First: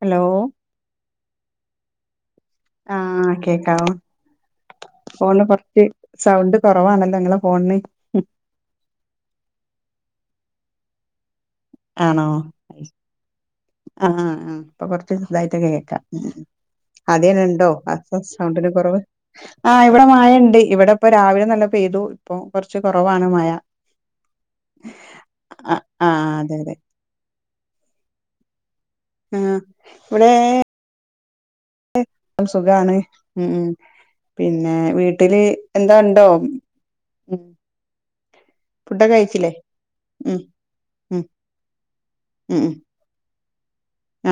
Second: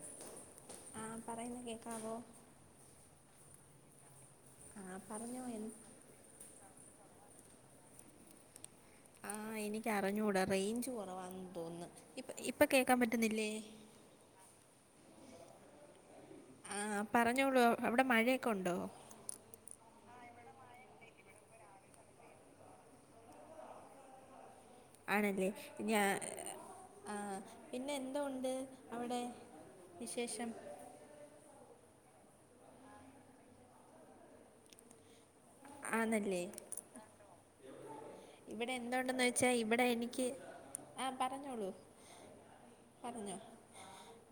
Hello ആഹ് പറയുന്ന കേൾക്കാവോ ആഹ് കേൾക്കാം ആ ഫണ് പറഞ്ഞോ എൻ കുറച്ച് സൗണ്ട് കുറവാണല്ലോ നിങ്ങളെ ഫോണിന് ആഹ് എനിക്ക് അറിഞ്ഞൂടാ റേഞ്ച് കുറവാന്ന് തോന്നുന്നു ആണോ ഇപ്പ ഇപ്പം കേൾക്കാൻ പറ്റുന്നില്ലേ ആഹ് ആഹ് അപ്പൊ കൊറച്ച് ഇതായിട്ട് കേൾക്കാം ആ അത്യേ പറഞ്ഞോളൂ ഇണ്ടോ അവിടെ മഴയൊക്കെ സൗണ്ടിന് ഉണ്ടോ കുറവ് ആഹ് ഇവിടെ മഴ ഇണ്ട് ഇവിടെ ഇപ്പം രാവിലെ നല്ലോണം പെയ്തു ഇപ്പൊ കുറച്ച് കുറവാണ് മഴ ആണല്ലേ ആഹ് ഞാ ആഹ് അതെ അതെ ആഹ് പിന്നെ എന്തൊണ്ട് അവിടെ ആഹ് ഇവിടെ വിശേഷം സുഖാണ് ഉം പിന്നെ വീട്ടില് എന്താ ഇണ്ടോ ആന്നല്ലേ ഉം ഇവിടെ ഫുഡൊക്കെ എന്തുണ്ടന്ന് കഴിച്ചില്ലേ വെച്ചാ ഇവിടെ എനിക്ക് ഉം ആഹ് ഉം പറഞ്ഞോളൂ [unintelligible] പറഞ്ഞോ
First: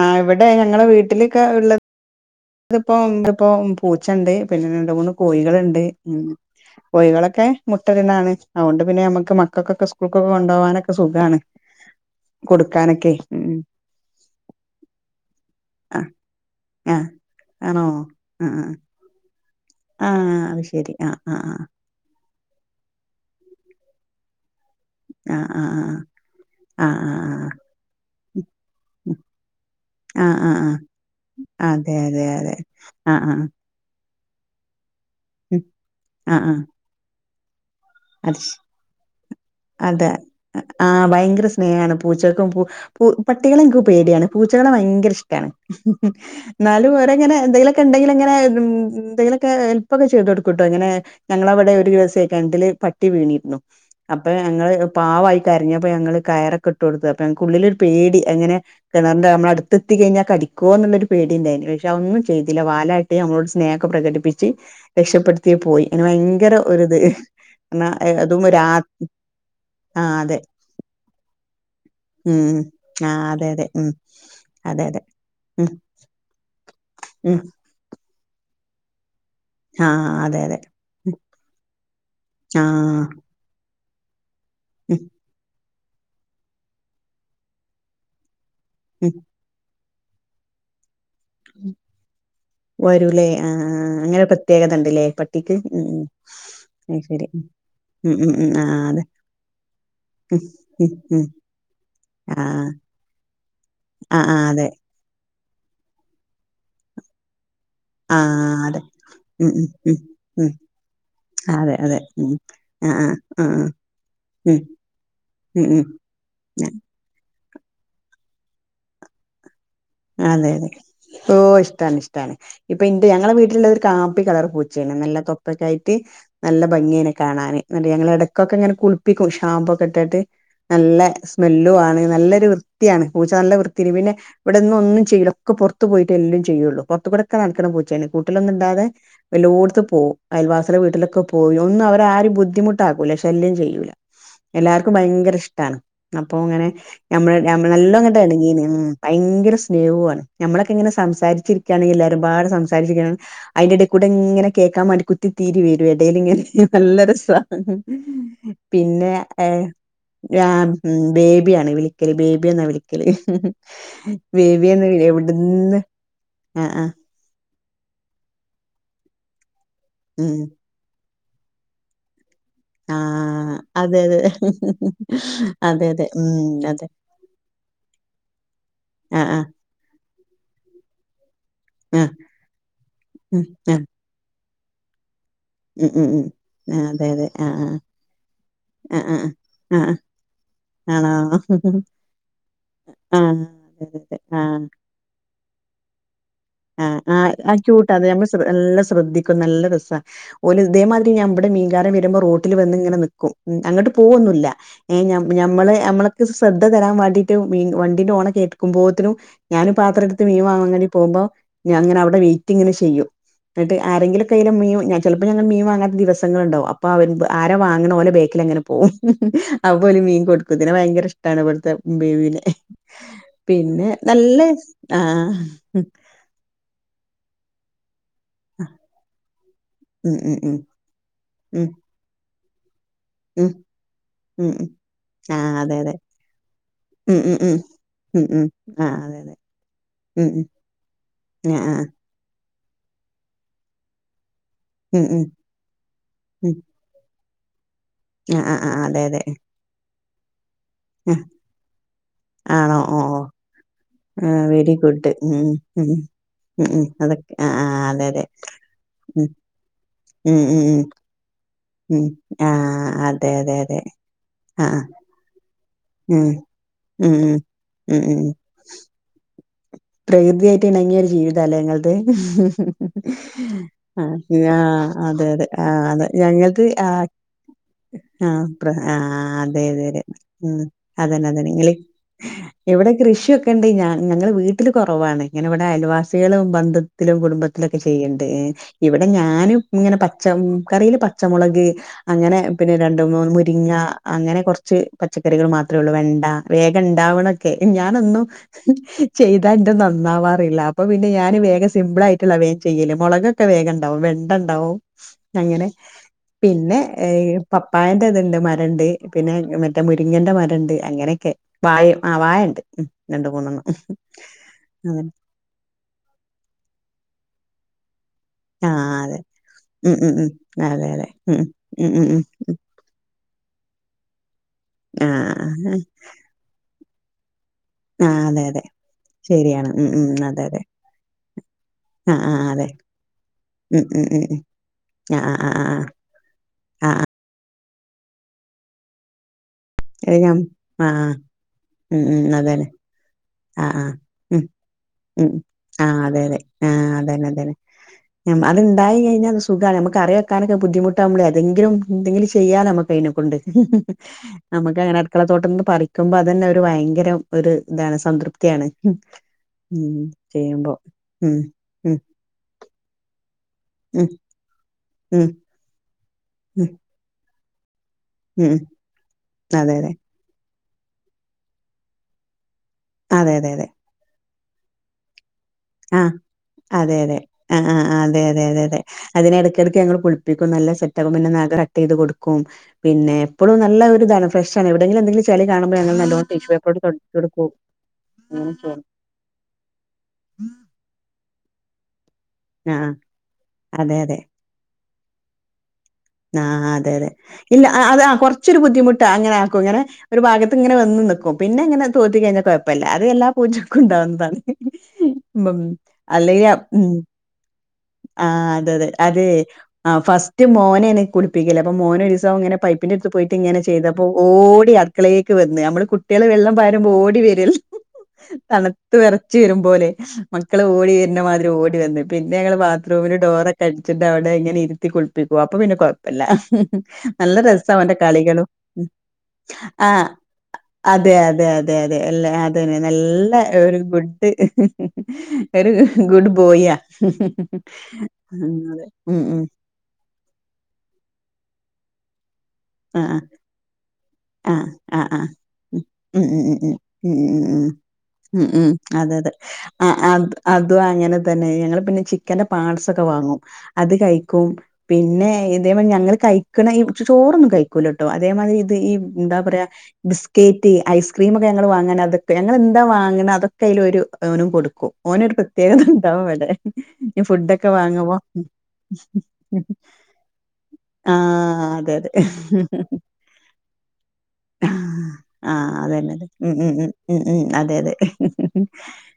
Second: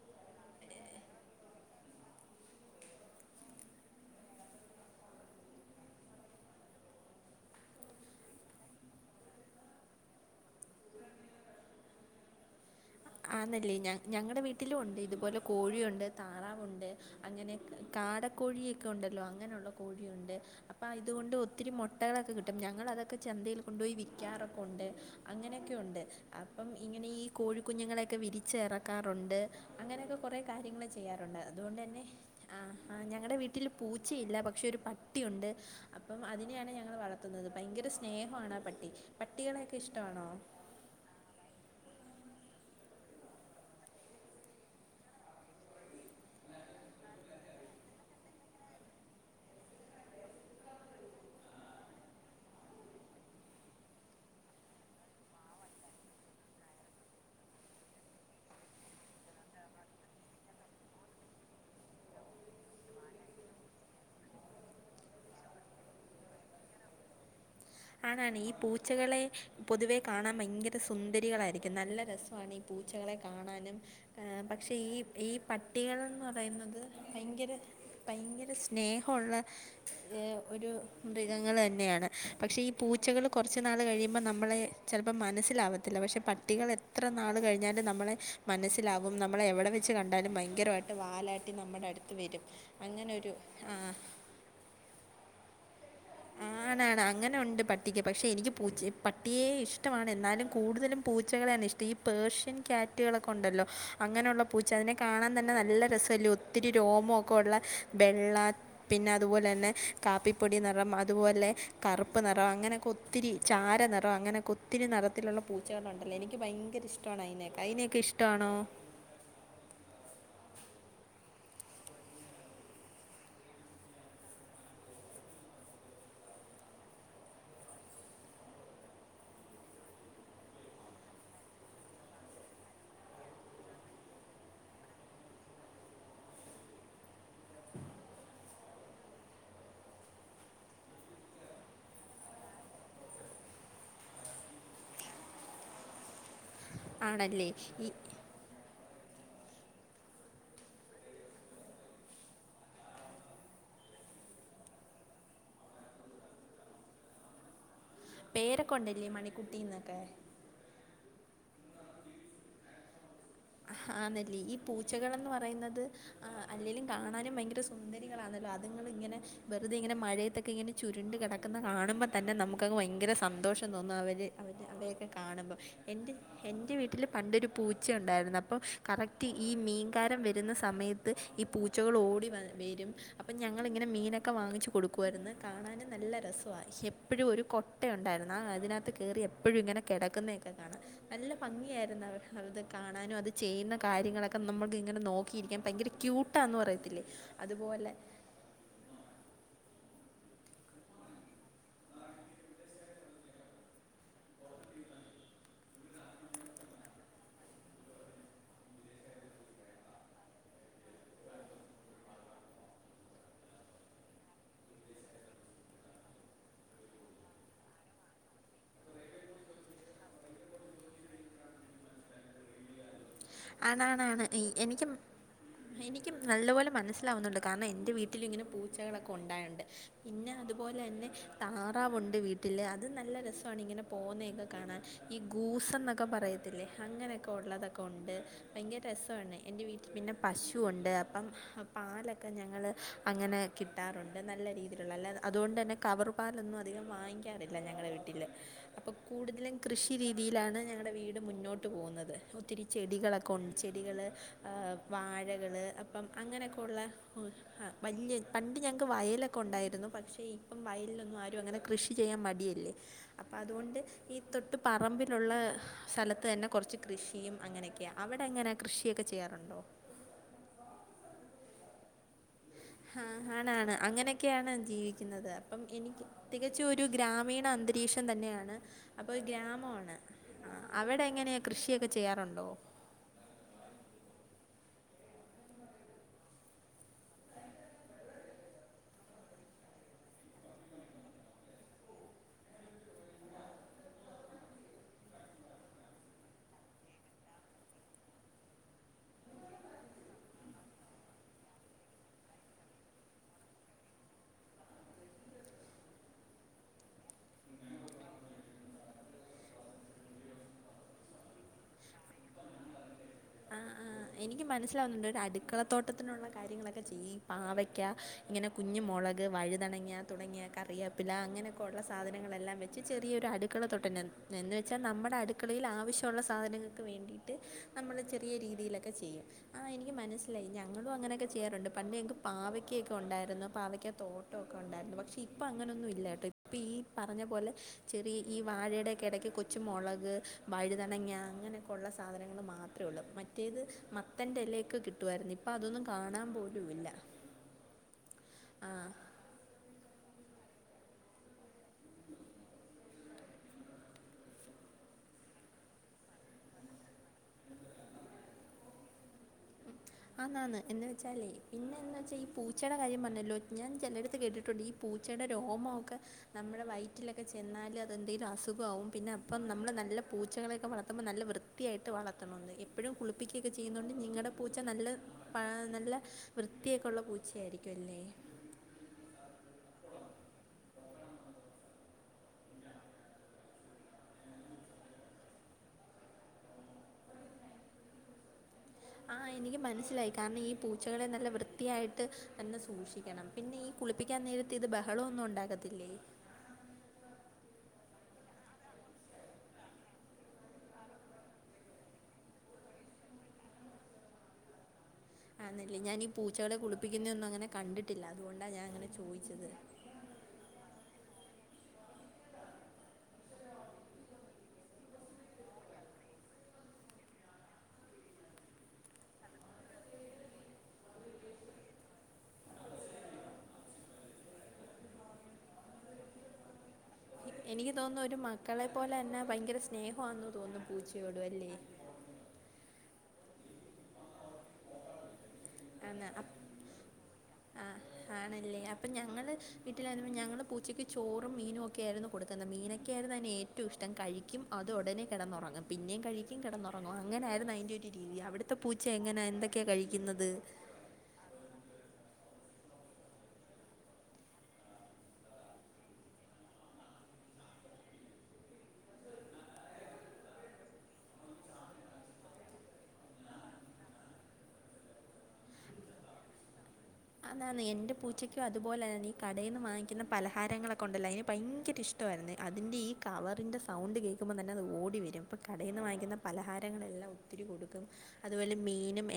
ആഹ് ഇവിടെ ഞങ്ങളെ വീട്ടിലെക്കെ ഇള്ളത് അത്പ്പോ ഇതിപ്പോ പൂച്ചണ്ട് പിന്നെ രണ്ട് മൂന്ന് കോഴികള്ണ്ട് ഉം കോഴികളൊക്കെ മുട്ടട്ണാണ് അതൊണ്ട് പിന്നെ നമുക്ക് മക്കൾക്കൊക്കെ സ്കൂൾക്കൊക്കെ കൊണ്ടുപോകാനൊക്കെ സുഖമാണ് കൊടുക്കാന് ആന്നല്ലേ ഞ ഞങ്ങളടെ വീട്ടിലും ഉണ്ട് ഇതുപോലെ കോഴിയുണ്ട് ആഹ് താറാവുണ്ട് ആഹ് അങ്ങനെ ആണോ ആഹ് കാടക്കോഴിയൊക്കെ ഉണ്ടല്ലോ അങ്ങനെയുള്ള ആഹ് കോഴിയുണ്ട് ആഹ് അത് അപ്പോ ശരി ആഹ് അതുകൊണ്ട് ആഹ് ഒത്തിരി മുട്ടകളൊക്കെ കിട്ടും ഞങ്ങളതൊക്കെ ചന്തയിൽ കൊ കൊണ്ടോയി വിക്കാറൊക്കെ ഉണ്ട് ആഹ് അങ്ങനൊക്കൊ ആഹ് ഉണ്ട് അപ്പം ആഹ് ഇങ്ങനെ ഈ ആഹ് കോഴി ഞ്ഞ്ങ്ങളൊക്കെ വിരിച്ച് ഇറക്കാറുണ്ട് അങ്ങനെക്കെ ആഹ് ആഹ് ആഹ് കൊറേ ആഹ് ആഹ് കാര്യങ്ങൾ ചെയ്യാറുണ്ട് അതുകൊണ്ട് അതെ തന്നെ അതെ അതെ ആഹ് ആഹ് ഞങ്ങടെ വീട്ടി പൂച്ചയില്ല പക്ഷെ ഒരു പട്ടിയുണ്ട് ഉം അപ്പം ആഹ് ആഹ് അതിനെയാണ് ഞങ്ങൾ വളർത്തുന്നത് ഭയങ്കര സ് അത് ശ സ്നേഹമാണ് അ പട്ടി പട്ടികളെയൊക്കെ അതെ ഇഷ്ടമാണോ ആഹ് ഭയങ്കര സ്നേഹമാണ് പൂച്ചക്കും പൂ പൂ പട്ടികളെ എനിക്ക് പേടിയാണ് പൂച്ചകളെ ഭയങ്കര ഇഷ്ടമാണ് ന്നാലും ഓരെങ്ങനെ എന്തെങ്കിലൊ ഉണ്ടെങ്കിൽ ഇങ്ങനെ എന്തെങ്കിലൊക്കെ ഹെൽപ്പൊ ഒക്കെ ചെയ്ത് കൊടുക്കും കേട്ടോ ഇങ്ങനെ ഞങ്ങളെവിടെ ഒരു ദിവസം കെൺറ്റില് പട്ടി വീണിരുന്നു അപ്പൊ ഞങ്ങള് പാവായി കരഞ്ഞപ്പോ ഞങ്ങള് കയറൊക്കെ ഇട്ട് കൊടുത്ത് അപ്പൊ ഞങ്ങൾക്ക് ഉുള്ളിലൊരു പേടി അങ്ങനെ കിണറിൻ്റെ നമ്മളെ അടുത്തെത്തി കഴിഞ്ഞാ കടിക്കോന്നുള്ളൊരു പേടി ഇണ്ടായി നി പക്ഷെ അതൊന്നും ചെയ്തില്ല വാലാ ട്ടി നമ്മളോട് സ്നേഹം പ്രകടിപ്പിച്ച് രക്ഷപ്പെടുത്തി പോയി പിന്നെ അയ്ന് ഭയങ്കര ഒരു ഇത് ആണാണ് ഈ പൂച്ചകളെ പൊതുവെ ആഹ് കാണാൻ അതെ ഭയങ്കര സുന്ദരികളായിരിക്കും നല്ല രസണ് ഉം ഈ പൂ ച്ചകളെ ആഹ് അതെ അതെ കാണാനും ഉം ങ് പക്ഷേ അതെ ഈ അതെ ഈ ഉം പട്ടികളന്ന് പറയുന്നത് ഉം ഭയങ്കര ഭയങ്കര സ്നേ ഹുള്ള ആഹ് ഏ അതെ അതെ ഒരു ഉം മൃഗങ്ങൾ തന്നെയാണ് പക്ഷേ ഈ ആഹ് പൂച്ചകൾ കുറച്ച് നാള് കഴിയുമ്പോൾ നമ്മളെ ഉം ചിലപ്പോൾ മനസ്സിലാവ ത്തില്ല പക്ഷെ പട്ടികൾ എത്ര നാള് കഴിഞ്ഞാലും നമ്മളെ ഉം മനസ്സിലാവും നമ്മളെ എവിടെ വെ ച്ച് കണ്ടാലും ഭയങ്കരയിട്ട് വാലാ വരൂല്ലേ ആഹ് ആഹ് അങ്ങനെ പ്രത്യേകത ഉണ്ട്ല്ലേ പട്ടിക്ക് ഉം ഉം അത് അങ്ങനെണ് ശരി അങ്ങനെ ഉണ്ട് പട്ടിക്ക് ഉം പക്ഷെ ഉം ഉം എനിക്ക് ആഹ് പുച്ച അതെ പട്ടിയെ ഇഷ്ടമാണ് ഉം എന്നാലും ഉം കൂടുതലും ഉം പൂച്ചകളെയാണ് ഇഷ് ഈ പേർഷ്യൻ ആഹ് കാറ്റുകളൊക്കെ ഉണ്ടല്ലോ ആഹ് അങ്ങനെള്ള ആഹ് അതെ പൂച്ച അതിനെ കാണാൻ തന്നെ നല്ല രസല്ലേ ഒത്തിരി രോമോക്കെ ഉള്ള വെള്ള ആഹ് അതെ പിന്നെ ഉം ഉം അതുപോലെന്നെ ഉം ഉം കാപ്പിപ്പൊടി നിറം അതുപോലെ അതെ അതെ കറുപ്പ് ഉം നിറം അങ്ങനെയൊക്കെ ആഹ് ആഹ് ഒത്തിരി ആഹ് ചാര നിറം അങ്ങനെയൊക്കെ ഉം ഒത്തിരി നിറത്തിലുള്ള ഉം ഉം പൂച്ചകളുണ്ടല്ലോ എനിക്ക് ഭയങ്കര ഇഷ് ഇഷ്ടണ് അയിനെ അതിനെയൊക്കെ ഇഷ്ടണോ അതെതെ ഓഹ് ഇഷ്ടാണ് ഇഷ്ടാണ് ഇപ്പൊ ഇന്റെ ഞങ്ങളെ വീട്ടിലുള്ളൊരു കാപ്പി കളർ പൂച്ചയാണ് നല്ല തൊപ്പക്കയിട്ട് നല്ല ഭംഗിയ അയ്നെ കാണാാന് ന്നിട്ട് ഞങ്ങള് ഇടക്കൊക്കെ ഇങ്ങനെ കുളിപ്പിക്കും ഷാമ്പൂ ഒക്കെ ഇട്ടാട്ട് നല്ല സ്മെല്ലു ആണ് നല്ലൊരു വൃത്തിയാണ് പൂച്ച നല്ല വൃത്തില് പിന്നെ ഇവിടെന്ന ഒന്നും ചെയ്യുല്ല ഒക്കെ പൊറത്ത പോയിട്ട എല്ല ചെയ്യുള്ളൂ പുറത്ത് കൂടെക്കെ നടക്ക്ണ പുച്ചേണ് കുട്ടിലൊന്നുടാതെ വെല്ലോട്ത്ത് പോവും അയൽവാസികളെ വീട്ടിലൊക്കെ പോയി ഒന്നും അവരാരും ബുദ്ധിമുട്ടാക്കൂല ശല്യം ചെയ്യൂല എല്ലാർക്കും ഭയങ്കര ഇഷ്ടണ് അപ്പൊ അങ്ങനെ ആണല്ലേ. നമ്മള് ഈ നല്ല എണങ്ങീനി ഉം ഭയങ്കര സ്നേഹുവാണ് നമ്മളൊക്കെ ഇങ്ങനെ സംസാരിച്ചിരിക്കണെങ്കിൽ എല്ലാവരുംപാടെ സംസാരിച്ചിരിക്കാ അയിന്റെ എടെകൂടെ ഇങ്ങനെ കേൾക്കാൻ മണ്ടി കുത്തി തീരി വരും എടേല് ഇങ്ങനെ നല്ല രസാ പേരൊക്കെണ്ടല്ലേ മണിക്കുട്ടിന്നൊക്കെ ആഹ് ബേബിയാണ് വിളിക്കല് ബേബേന്നാ വിളിക്കല് ആന്നില്ലേ ഈ ബേബിയെന്ന് പൂച്ചകൾ എന്ന് എവിടുന്ന് പറയുന്നത് ആഹ് അല്ലെങ്കലും ആഹ് കാണാനും ഭയങ്കര സു സുന്ദരികളാണല്ലോ അതുങ്ങ [unintelligible] അത്ങ്ങള് ഇങ്ങനെ വെറുതെ ഇങ്ങനെ ഉം മഴയത്തൊക്കെ ഇങ്ങനെ ചുരുണ്ട് കിടക്കുന്നത് കാണുമ്പോൾ തന്നെ നമുക്ക്ങ്ങ് ഭയങ്കര ആഹ് സന്തോഷം തോന്നും അതെ അതെ അവർ അവ അവയൊക്കെ കാണുമ്പോ അതെ എ അതെ ഉം എന്റെ അതെ വീട്ടില് പണ്ടൊരു പൂച്ച ഉണ്ടായിരുന്നു. ആഹ് കറക്റ്റ് ആഹ് മീൻകാരന് വരുന്ന സമയത്ത് ഈ പൂച്ച ച്ചകൾ ആഹ് ഓടി വ വരും അപ്പം ഉം ആഹ് ഞങ്ങളൾങ്ങനെ മീനൊക്കെ വാങ്ങിച്ച് കൊടുക്കും ക്കുവന്ന് കാണാനും ഉം ഉം നല്ല ഉം രസാ ആഹ് അതെ അതെ എപ്പോഴും ഒരു ആഹ് കൊട്ടയുണ്ടായിരുന്നു ആ അതിനകത്ത് ആഹ് കയറി ആഹ് എപ്പോഴും ഇങ്ങനെ ആഹ് ആഹ് കിടക്കുന്നതൊക്കെ കാണാം നല്ല ആണോ ഭംഗിയായിരുന്നു അവർ അത് കാണാം അതിനും അത് ആഹ് ചെയ്യുന്ന അതെ അതെ കാര്യങ്ങളൊക്കെ ആഹ് നമ്മുക്ക ഇങ്ങെ നോക്കിയിരിക്കാൻ ഭയങ്കര ക്യൂട്ട് ട്ടാന്ന് ആഹ് പറയത്തില്ലേ ആഹ് ആഹ് അതുപോലെ ക്യൂട്ടാ അത് നമ്മൾ നല്ല ശ്രദ്ധിക്കും നല്ല രസാ ഓൽ ഇതേമാ ഞാൻ ഇവടെ മീൻകാര വരുമ്പോ റോട്ടിൽ വന്ന് ഇങ്ങനെ നിക്കും ഉ അങ്ങോട്ട് പോവൊന്നുല്ല മ്മള് നമ്മക്ക് ശ്രദ്ധ തരാൻ വേണ്ടിട്ട് മീൻ വണ്ടിന്റെ ഓണ കേക്കുമ്പോത്തിനും ഞാനും പാത്രം എടുത്ത് മീൻവാങ്ങാൻ പോകുമ്പോ ഞാൻ ഇങ്ങനെ അവിടെ വെയ്റ്റ്ങ്ങനെ ചെയ്യും എന്നിട്ട് ആരെങ്കിലൊക്കെയ്യിലോ മീൻ ചിലപ്പോ ഞങ്ങള് മീൻങ്ങാത്ത ദിവസങ്ങളുണ്ടാവും അപ്പോ അവ ആരെ വാങ്ങണ ഓല ബാക്കില് അങ്ങനെ അ പോല് മീൻ കൊടുക്കുത്ത് ഇതിനെ ഭയങ്കര ഇഷ്ടാണ് ഇവിടുത്തെ ബേബിനെ പിന്നെ ആണാണാണ് നല്ല ആഹ ഇക്കും നല്ല പോലെ മനസ്സിലാവുന്നുണ്ട് കാരണം എന്റെറെ വീട്ടിൽ വീട്ടിലിങ്ങനെ പൂച്ചകളൊക്കെ ഉണ്ടായുണ്ട് ഉം പിന്നെ ഉം ഉം അതുപോലെ തന്നെ ഉം താറാവുണ്ട് വീട്ട അത് നല്ല ഉം ഉം രസാണ് ഇങ്ങനെ പോകുന്നതൊക്കെ ഉം ഉം കാണാൻ ഈ ആഹ് ഗൂസ് അതെ അതെ എന്നൊക്കെ പറയത്തില്ലേ ഉം അങ്ങനെയൊക്കെ ഉം ഉം ഉള്ളതൊക്കെ ഉണ്ട് ഉം ഉം ഭയങ്കര ആഹ് അതെ അതെ രസമാണ് എൻ്റെ വീട്ടിൽ പിന്നെ ഉം ഉം പശുവുണ്ട് അപ്പം ആഹ് ആഹ് പാലൊക്കെ ക്കെ ഞങ്ങൾ അങ്ങനെ കിട്ടാറുണ്ട് നല്ല രീതിയിലുള്ള ഉം അല്ല ഉം അതുകൊണ്ട് തന്നെ കവറ് ഉം പാലൊന്നും അധികം വാങ്ങിക്കാറില്ല ഞങ്ങളുടെ വീട്ടിൽ ആഹ് ആഹ് ആഹ് അപ്പോൾ അതെ അതെ കൂടുതലും കൃഷി രീതിയിലാണ് ഞങ്ങളുടെ വീട് ആഹ് മുന്നോട്ട് പോകുന്നത് ഒത്തിരി ആണോ ഓഹ് ചെടികളൊക്കെ ഉണ്ട് ചെടികൾ ആഹ് വെരി ഗുഡ് ഉം വാഴകള് ഉം അപ്പം അങ്ങനെയൊക്കെയ ഉം ഉള്ള ഉം അതൊക്കെ ആഹ് ആഹ് അതെ വലിയ അതെ പണ്ട് ഞങ്ങൾക്ക് ഉം വയലൊക്കെ ഉണ്ടായിരുന്നു പക്ഷേ ഉം ഇപ്പം ഉം ഉം വയലിലൊന്നും ആരും അങ്ങനെ കൃഷി ഉം ചെയ്യാൻ മടിയല്ലേ ആഹ് അതെ അപ്പ അതെ അതുകൊണ്ട് അതെ ഈ തൊട്ടു ആഹ് പറമ്പില് ള്ള സ്ഥലത്ത് ഉം തന്നെ കുറച്ച് ഉം ഉം കൃഷിയും അങ്ങനെയൊക്കെയ ഉം ഉം അവിടെ എങ്ങനെ കൃഷിയൊക്കെ ചെയ്യാറുണ്ടോ? പ്രകൃതിയായിട്ട് ഇണങ്ങിയ ഒരു ജീവിതാലെ ആ ആണാണ് ങ്ങൾ അങ്ങനെയൊക്കെയാണ് ആ അതെ ജീവിക്കുന്നത് അതെ അപ്പം ആ എനിക്ക് അതെ ഞങ്ങൾത് തികച്ചും ഒരു ആ ഗ്രാമീണ അന്തരീക്ഷം ആ തന്നെയാണ് ആ അപ്പോൾ അതെ അതെ ഗ്രാമമാണ് അതെ ആ, ഉം അവിടെ അതന്നെ എങ്ങനെയാണ് അതന്നെ ഇങ്ങ കൃഷിയൊക്കെ ചെയ്യാറുണ്ടോ ഇവിടെ കൃഷിയൊക്കെ ഉണ്ട് ഞങ്ങള് വീട്ട കുറവാണ് ഇങ്ങനെ ഇവിടെ അയൽവാസികളും ബന്ധത്തിലും കുടുംബത്തിലുംൊക്കെ ചെയ്ണ്ട് ഇവിടെ ഞാനും ഇങ്ങനെ പച്ച കറിയില് പച്ചമുളക് അങ്ങനെ പിന്നെ രണ്ട് മൂന്ന് മുരിങ്ങ അങ്ങനെ കുറച്ച് പച്ചക്കറികൾ മാത്രേ ഉള്ളൂ വെണ്ട വേഗം ഉണ്ടാവണ ക്കെ ഞാനൊന്നു ചെയ്താന്റെ നന്നാവാറില്ല അപ്പൊ പിന്നെ ഞാന് വേഗം സിമ്പിൾ ആയിട്ടുള്ള വേം ചെയ്യൽ മുളക് ഒക്കെ വേഗം ഉണ്ടാവും വെണ്ട ഉണ്ടാവും അങ്ങനെ പിന്നെ പപ്പായന്റെ ഇതുണ്ട് മരണ്ട് പിന്നെ മറ്റേ മുരിങ്ങന്റെ മരം ഉണ്ട് അങ്ങനെയൊക്കെ വായ ആ വായ ഉണ്ട് രണ്ട് മൂന്നണം ആഹ് ആഹ് എനിക്ക് മനസ്സിലാവുന്നുണ്ട് ഒരു അടുക്കളത്തോട്ടത്തിനുള്ള കാര്യങ്ങളൊക്കെ ചെയ്യ് പാവയ്ക്ക ഇങ്ങനെ ആ കുഞ്ഞു അതെ മുളക് ഉം വഴുതണങ്ങിയ ഉം ഉം തുങ്ങിയ അതെ അതെ കറിയപ്പില ഉം അങ്ങനെയൊക്കെ ഉള്ള ഉം ഉം ഉം ഉം. സാധനങ്ങളെല്ലാം വെച്ച് ചെറിയൊരു അടുക്കള തൊട്ടന്ന എന്ന് വെച്ചാൽ ആ നമ്മുടെ അടുക്കളയിൽ ആവശ്യമുള്ള സാധനങ്ങൾക്ക് വേണ്ടിയിട്ട് ആ ചെറിയ അതെ അതെ രീതിയിലൊക്കെ ചെയ്യും ആ ശരിയാണ് ഉം എനിക്ക് ഉം അതെ മനസിലായി അതെ ഞങ്ങളും അങ്ങനെയൊക്കെ ചെയ്യാറുണ്ട് ആ പണ്ട് ആ അതെ പാവയ്ക്ക ഉണ്ടായിരുന്നു ഉം പാവയ്ക്ക ഉം ഉം ഉം തോട്ടമൊക്കെ ഉണ്ടായിരുന്നു ആ പക്ഷെ ആ ഇപ്പൊ ആ ആ അങ്ങനെന്നും ഇല്ല ട്ടോ ഇപ്പൊ ഈ പറഞ്ഞ പോലെ ചെറിയ ഈ വാഴയുടെൊക്കെ ഇടക്ക് കൊച്ചു മുളക് അത് ഞാൻ ആ വഴുതണങ്ങ അങ്ങനെയൊക്കെ ഉള്ള ഉം ഉം സാധനങ്ങൾ അതന്നെ മാത്രം. അത്ര ഉള്ളൂ മറ്റേത് ആ ആ ഉം മത്തൻ്റെലേൊക്കെ ഉം കിട്ടുവായിരുന്നു ഇപ്പം അതൊന്നും ആ അതെ കാണാൻ അതെ പോലും ആ ഇല്ല അതന്നെ അതന്നെ അത് ഉണ്ടായി കഴിഞ്ഞാൽത് സുഖമാണ് നമുക്ക് കെറിവെക്കാനൊക്കെ ബുദ്ധിമുട്ട് ളെ അതെങ്കിലും എന്തെങ്കിലും ചെയ്യാ നമക്ക് അയിനെക്കൊണ്ട് നമുക്ക് അങ്ങനെ അടുക്കള തോട്ടംന്ന് പറിക്കുമ്പോ അത് തന്നെ ഒരു ഭയങ്കര ഒരു ഇതാണ് സംതൃപ്തിയാണ് ഉം ആന്നാണ് ചെയ്യുമ്പോ എന്ന് വെച്ചാലേ ഉം പിന്നെ ഉം വെച്ചാൽ ഈ പൂച്ചയുടെ കാര്യം പറഞ്ഞല്ലോ ഞാൻ ഉം ചിലടുത്ത് കേട്ടിട്ടുണ്ട് ഈ പൂച്ചയുടെ ഉം രോമൊക്കെ നമ്മുടെ ഉം വൈറ്റിലൊക്കെ ചെന്നാൽ അതെന്തെങ്കിലും ഉം അസുഖമാകും പിന്നെ അപ്പം നമ്മള് അതെ അതെ നല്ല പൂച്ചകളൊക്കെ വളർത്തുമ്പോൾ നല്ല വൃത്തിയായിട്ട് വളർത്തണന്ന് എപ്പോഴും അതെ അതെ കുളിപ്പിക്കുകൊക്കെ അതെ ചെയ്യുന്നുണ്ട് നിങ്ങടെ പൂച്ച നല്ല നല്ല ആഹ് വൃത്തിയൊക്കെ അതെ ഉള്ള അതെ ആഹ് പൂച്ചയായിരിക്കും ആഹ് അല്ലേ അതെ അതെ അതെതെ അതിണെ ഇടക്കിടയ്ക്ക് ഞങ്ങൾ കുളിപ്പിക്കും നല്ല സെറ്ററൂം പിന്നെ നഖ കട്ട് ചെയ് കൊടുക്കും പിന്നെ എപ്പളും നല്ല ഒരു ഇതാണ് ഫ്രഷാണ് എവിടെയെില എന്തെില ചി കാണുമ്പോ നല്ലോണം ടിഷ്യൂ പേപ്പറോട് കൊടുക്കോ [inaudible] ആഹ് എനിക്ക് മനസ്സിലായി കാരണം ഈ പൂച്ചകളെ നല്ല വൃത്തിയായിട്ട് എന്നന്നെ ആഹ് സൂക്ഷിക്കണം പിന്നെ ഈ അതെ അതെ കുളിപ്പിക്കാൻ നേരത്തി ഇത് ബഹളോന്നും ഉണ്ടാകത്തില്ലേ ആഹ് അതെ അതെ ഇല്ല അത കുറച്ചൊരു ബുദ്ധിമുട്ട് അങ്ങനെ ആക്കും ഇങ്ങനെ ഒരു ഭാഗത്ത് ഇങ്ങനെ വന്ന് നക്കും പിന്നെ അങ്ങനെ തോത്തി കഴിഞ്ഞാൽ കുഴപ്പള്ള അത് എല്ലാ പൂജക്കും ഉണ്ടാവുന്നതാണ് ഉം ആന്നല്ലേ ഞാൻീഈ അല്ലെങ്കിൽ പൂച്ചകളെ ഉം കുളിപ്പിക്കുന്ന ഒന്നും അങ്ങനെ കണ്ടിട്ടില്ല അതുകൊണ്ടാ ആഹ് ഞാൻ അതെ അങ്ങനെ അതെ അത് ചോയ്ച്ചത് ആഹ് ഫസ്റ്റ് മോനെെനി കുളിപ്പിക്കില്ല അപ്പൊ മോന ഒരുിവസം ഇങ്ങനെ പൈപ്പിന്റെടുത്ത് പോയിട്ട് ഇങ്ങനെ ചെയ്തപ്പോൊ ഓടി അടുക്കളേക്ക് വന്ന് നമ്മള് കുട്ടികള് വെള്ളം പരുമ്പോ ഓടി വരല്ല തണുത്ത് വെറച്ച വരും ലെ മക്കള് ഓടിന്നമാതിരി ഓടി വന്നു പിന്നെ ഞങ്ങള് ബാത്റൂമില് ഡോറക്കെ അടിച്ചിണ്ട് അവിടെ ഇങ്ങനെ ത്തി കുളിപ്പിക്കുക അപ്പ പിന്നെ പ്പല്ല നല്ല എ- രസ എനിക്ക് അവന്റെ തോന്നുന്നു ഒരു കളികളും മക്കളെ പോലെ തന്നെ ഭയങ്കര ആഹ് സ്നേഹമാണെന്ന് തോന്നുന്നു അതെ പൂച്ചയോടും അതെ അല്ലേ അതെ അതെ എല്ല അതന്നെ നല്ല ഒരു ഗുഡ് ഒരു ആന്ന് ഗുഡ് ബോയ്യ്യ വീട്ടിലായിരുന്നു ഞങ്ങൾ പൂച്ചക്ക് ചോറും മീനക്കെ ആയിരുന്നു കൊടുക്കുന്നത് മീനെ എക്കെയായിരുന്നു ആഹ് അതിന് ഏറ്റവും ഇഷ്ടം കഴിക്കും ആഹ് അത് ഉടന ആഹ് ആഹ് കെടന്നുറങ്ങും പിന്നേും ഉം കഴിക്കും ഉം ഉം കിടന്നുറങ്ങും ഉം ഉം അങ്ങനെയായിരുന്നു ഉം അതിന്റെ ഒരു രീതി ഉം ഉം അവിടുത്തെ ഉം പൂച്ച അതെ എങ്ങനെയ അതെ എന്തൊക്കെയാ ആഹ് അത് കഴിക്കുന്നത് അതും അങ്ങനെ തന്നെ ഞങ്ങൾ പിന്നെ ചിക്കന്റെ പാട്സൊക്കെ വാങ്ങും അത് കഴിക്കും പിന്നെ ഇതേ ഞങ്ങള് കഴിക്കണ ഈ ചോറ് ന്ന് കഴ്ക്കൂലട്ടോ അതേമാരി ഇത് ഈ എന്താ പറയാ ബിസ്കറ്റ് ഐസ്ക്രീമൊക്കെ ഞങ്ങൾ വാങ്ങാൻ അതൊക്കെ ഞങ്ങൾ എന്താ വാങ്ങണ അതൊക്കെയിലോരു ഓനും കൊടുക്കും. ഓനൊരു പ്രത്യേകതണ്ടാവും വടെ ആന്നാന്ന് എന്റെ പൂച്ചയ്ക്കും അതുപോലെ തന്നെ ഈ കടയിൽ നിന്ന് വാങ്ങിക്കുന്ന പലഹാരങ്ങളൊക്ക ഉണ്ടല്ല അയ്ന് ആഹ് ഭയങ്കര അതെ ഇഷ്ടമായിരുന്നെ അതെ അതിൻ്റെ ഈ കവറിൻ്റെ സൗണ്ട് കേക്കുമ്പ തന്നെ അത് ഓടി വരും ഇപ്പം ആഹ് കടയിന്ന് അതന്നെ വാങ്ങുന്ന അതെ ഉം ഉം ഉം പലഹാരങ്ങളെല്ലാം ഉം ഉം ഒത്തിരി അതെ കൊടുക്കും അതെ അതുപോലെ മീനും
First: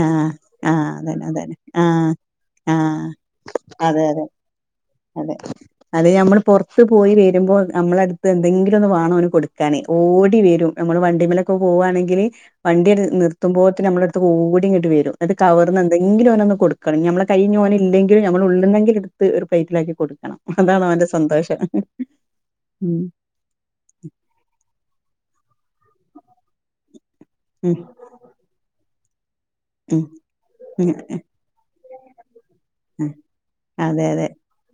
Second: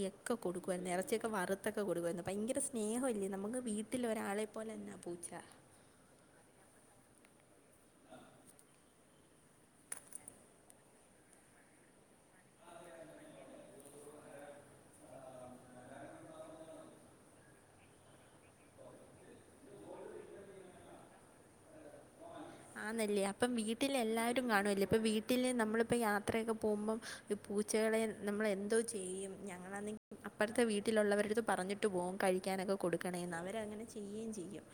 ആഹ് ആഹ് കൊടുക്കുവാരുന്നു അതന്നെ ഇറച്ചിയൊക്കെ അതന്നെ വറുത്തൊക്കെ ആഹ് കൊടുക്കുവാരുന്നു. ഭയങ്കര ആഹ് സ്നേഹവല്ലേ നമുക്ക് അതെ വീട്ടില് അതെ ഒരാളെപ്പോലെന്നാ പൂച്ച അതെ അത് ഞമ്മൾ പുറച്ച് പോയി വ വരുമ്പോ നമ്മളടുത്ത് എന്തെങ്കിലും ഒന്ന് വാണം ഓന് കൊടുക്കാനേ ഓടി വരും നമ്മള് വണ്ടിമ്മലൊക്കെ പോവാണെങ്കിൽ വണ്ടി നിർത്തുമ്പോത്തിന് നമ്മുടെ അടുത്ത് ഓടിങ്ങട്ട് വരും ന്നട്ട് കവർന്ന് എന്തെങ്കിലും ഓനൊന്ന് കൊട് ക്കാണ് ഇഞ്ഞി ഞമ്മളെ കയ്യിഞ്ഞോന് ഇല്ലെങ്ക് ങ്കിലും നമ്മൾ ഉള്ളുന്നെങ്കിലും ഇടുത്ത് ഒരു പ്ലേറ്റിലാക്കി കൊടുക്കണം അതാണ് അവന്റെ സന്തോഷം. ഉം ആന്നല്ല ഇപ്പം വീട്ടിൽ എല്ലാരും കാണുവല്ലോ ഇപ്പ വീട്ടില് നമ്മളിപ്പോ യാത്രയൊക്കെ പോകുമ്പം ഈ ഉം പൂച്ചകളെ നമ്മളെന്തോ ചെയ്യും ഉം ഞങ്ങളാന്നെങ്കി അപ്പറത്തെ വീലുള്ളവരെടുത്ത് പറഞ്ഞിട്ട് പോകും കഴിക്കാനൊക്കെ ഉം കൊടുക്കണേന്ന് അവരങ്ങനെ അതെ അതെ ചെയ്യുകയും ചെയ്യും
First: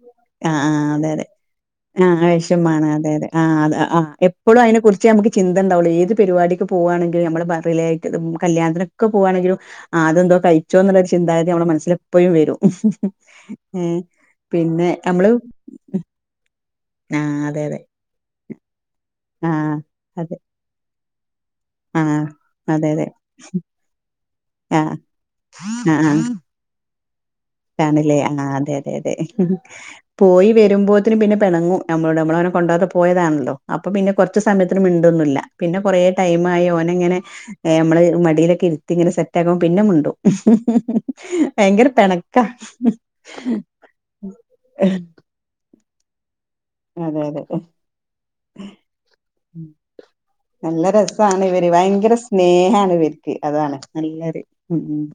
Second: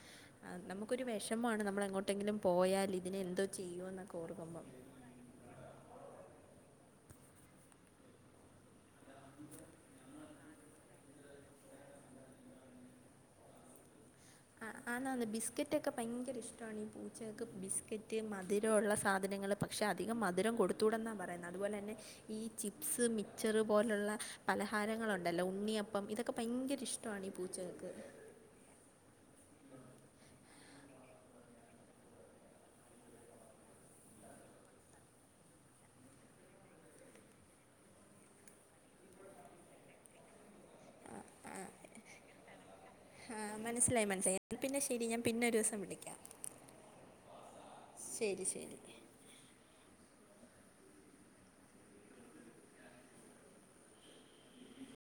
ആഹ് നമുക്കൊരു വിഷമാണ് നമ്മളങ്ങോട്ട് ആഹ് വെഷമാണ് അതെ അതെ ആഹ് അത് ആഹ് എപ്പളും ഓർക്കുമ്പം. അയിനെ കുറിച്ച് ച്ചേ മ്മക്ക് ചിന്തണ്ടാവുള്ളൂ ഏത് പരിപാടിക്ക് പോവാണങ്കിലും നമ്മള് പറീല്ലേ അയിറ്റ കല്യാത്തിനൊെക്കെ പോവാണെങ്കിലും അതെന്തോ കഴിച്ചോന്നുള്ളരു ചിന്താഗതി നമ്മുടെ മനസ്സിലെപ്പഴും വരും ഏഹ് ആഹ്, പിന്നെ ആന്നാന്ന് നമ്മള് ബിസ്ക്കറ്റ് ഒക്കെ ഭയങ്കര ഇഷ്ടവാണ് ഈ ആ, പൂച്ചകക്ക്. അതെ, അതെ. ബിസ്ക്കറ്റ് മധുര ഉള്ള സാധ ആ, നങ്ങള് പക്ഷ അധികം അതെ. മധുരം കൊടുത്തൂടെന്നാ പറയുന്നേ? അതുപോലെ തന്നെ ആ, ഈ അതെ, ചിപ്സ് അതെ. മിച്ചർ പോ ലുള്ള ആ, പലഹാരങ്ങളുണ്ടല്ലോ? ആ, ഉണ്ണിയപ്പം ഇതൊക്കെ ഭയങ്കര ഇഷ്ടവാണ് ഈ പൂച്ചകക്ക്. ആഹ്, അതെ, അതെ, അതെ. പോയി വരുമ്പോത്തിന് പിന്നെ പിണങ്ങും. നമ്മളോട് നമ്മളവനെ കൊണ്ടാതെ പോയതാണല്ലോ? അപ്പൊ പിന്നെ കൊറ ച്ച് സമയത്തിന് മിണ്ടൊന്നൂല്ല. പിന്നെ കുറേ ടൈം ആയി, ഓനങ്ങനെ ഏഹ്, മ്മള് മടിയിലൊക്കെ ഇരുത്തി ഇങ്ങെനെ സെറ്റാക്കുമ്പോ, പിന്ന മിണ്ടും. ഭയങ്കര പിണക്കാ. ആഹ്, മനസ്സിലായി മനസായി. അപ്പൊ പിന്നെ ശെരി, ഞാൻ പിന്നെ ഒരു ദിവസം വിളിക്കാം. അതെ, അതെ ശരി ശരി നല്ല രസാണ് ഇവര്. ഭയങ്കര സ്നേഹാണ് ഇവർക്ക്. അതാണ് നല്ലൊരു ഉം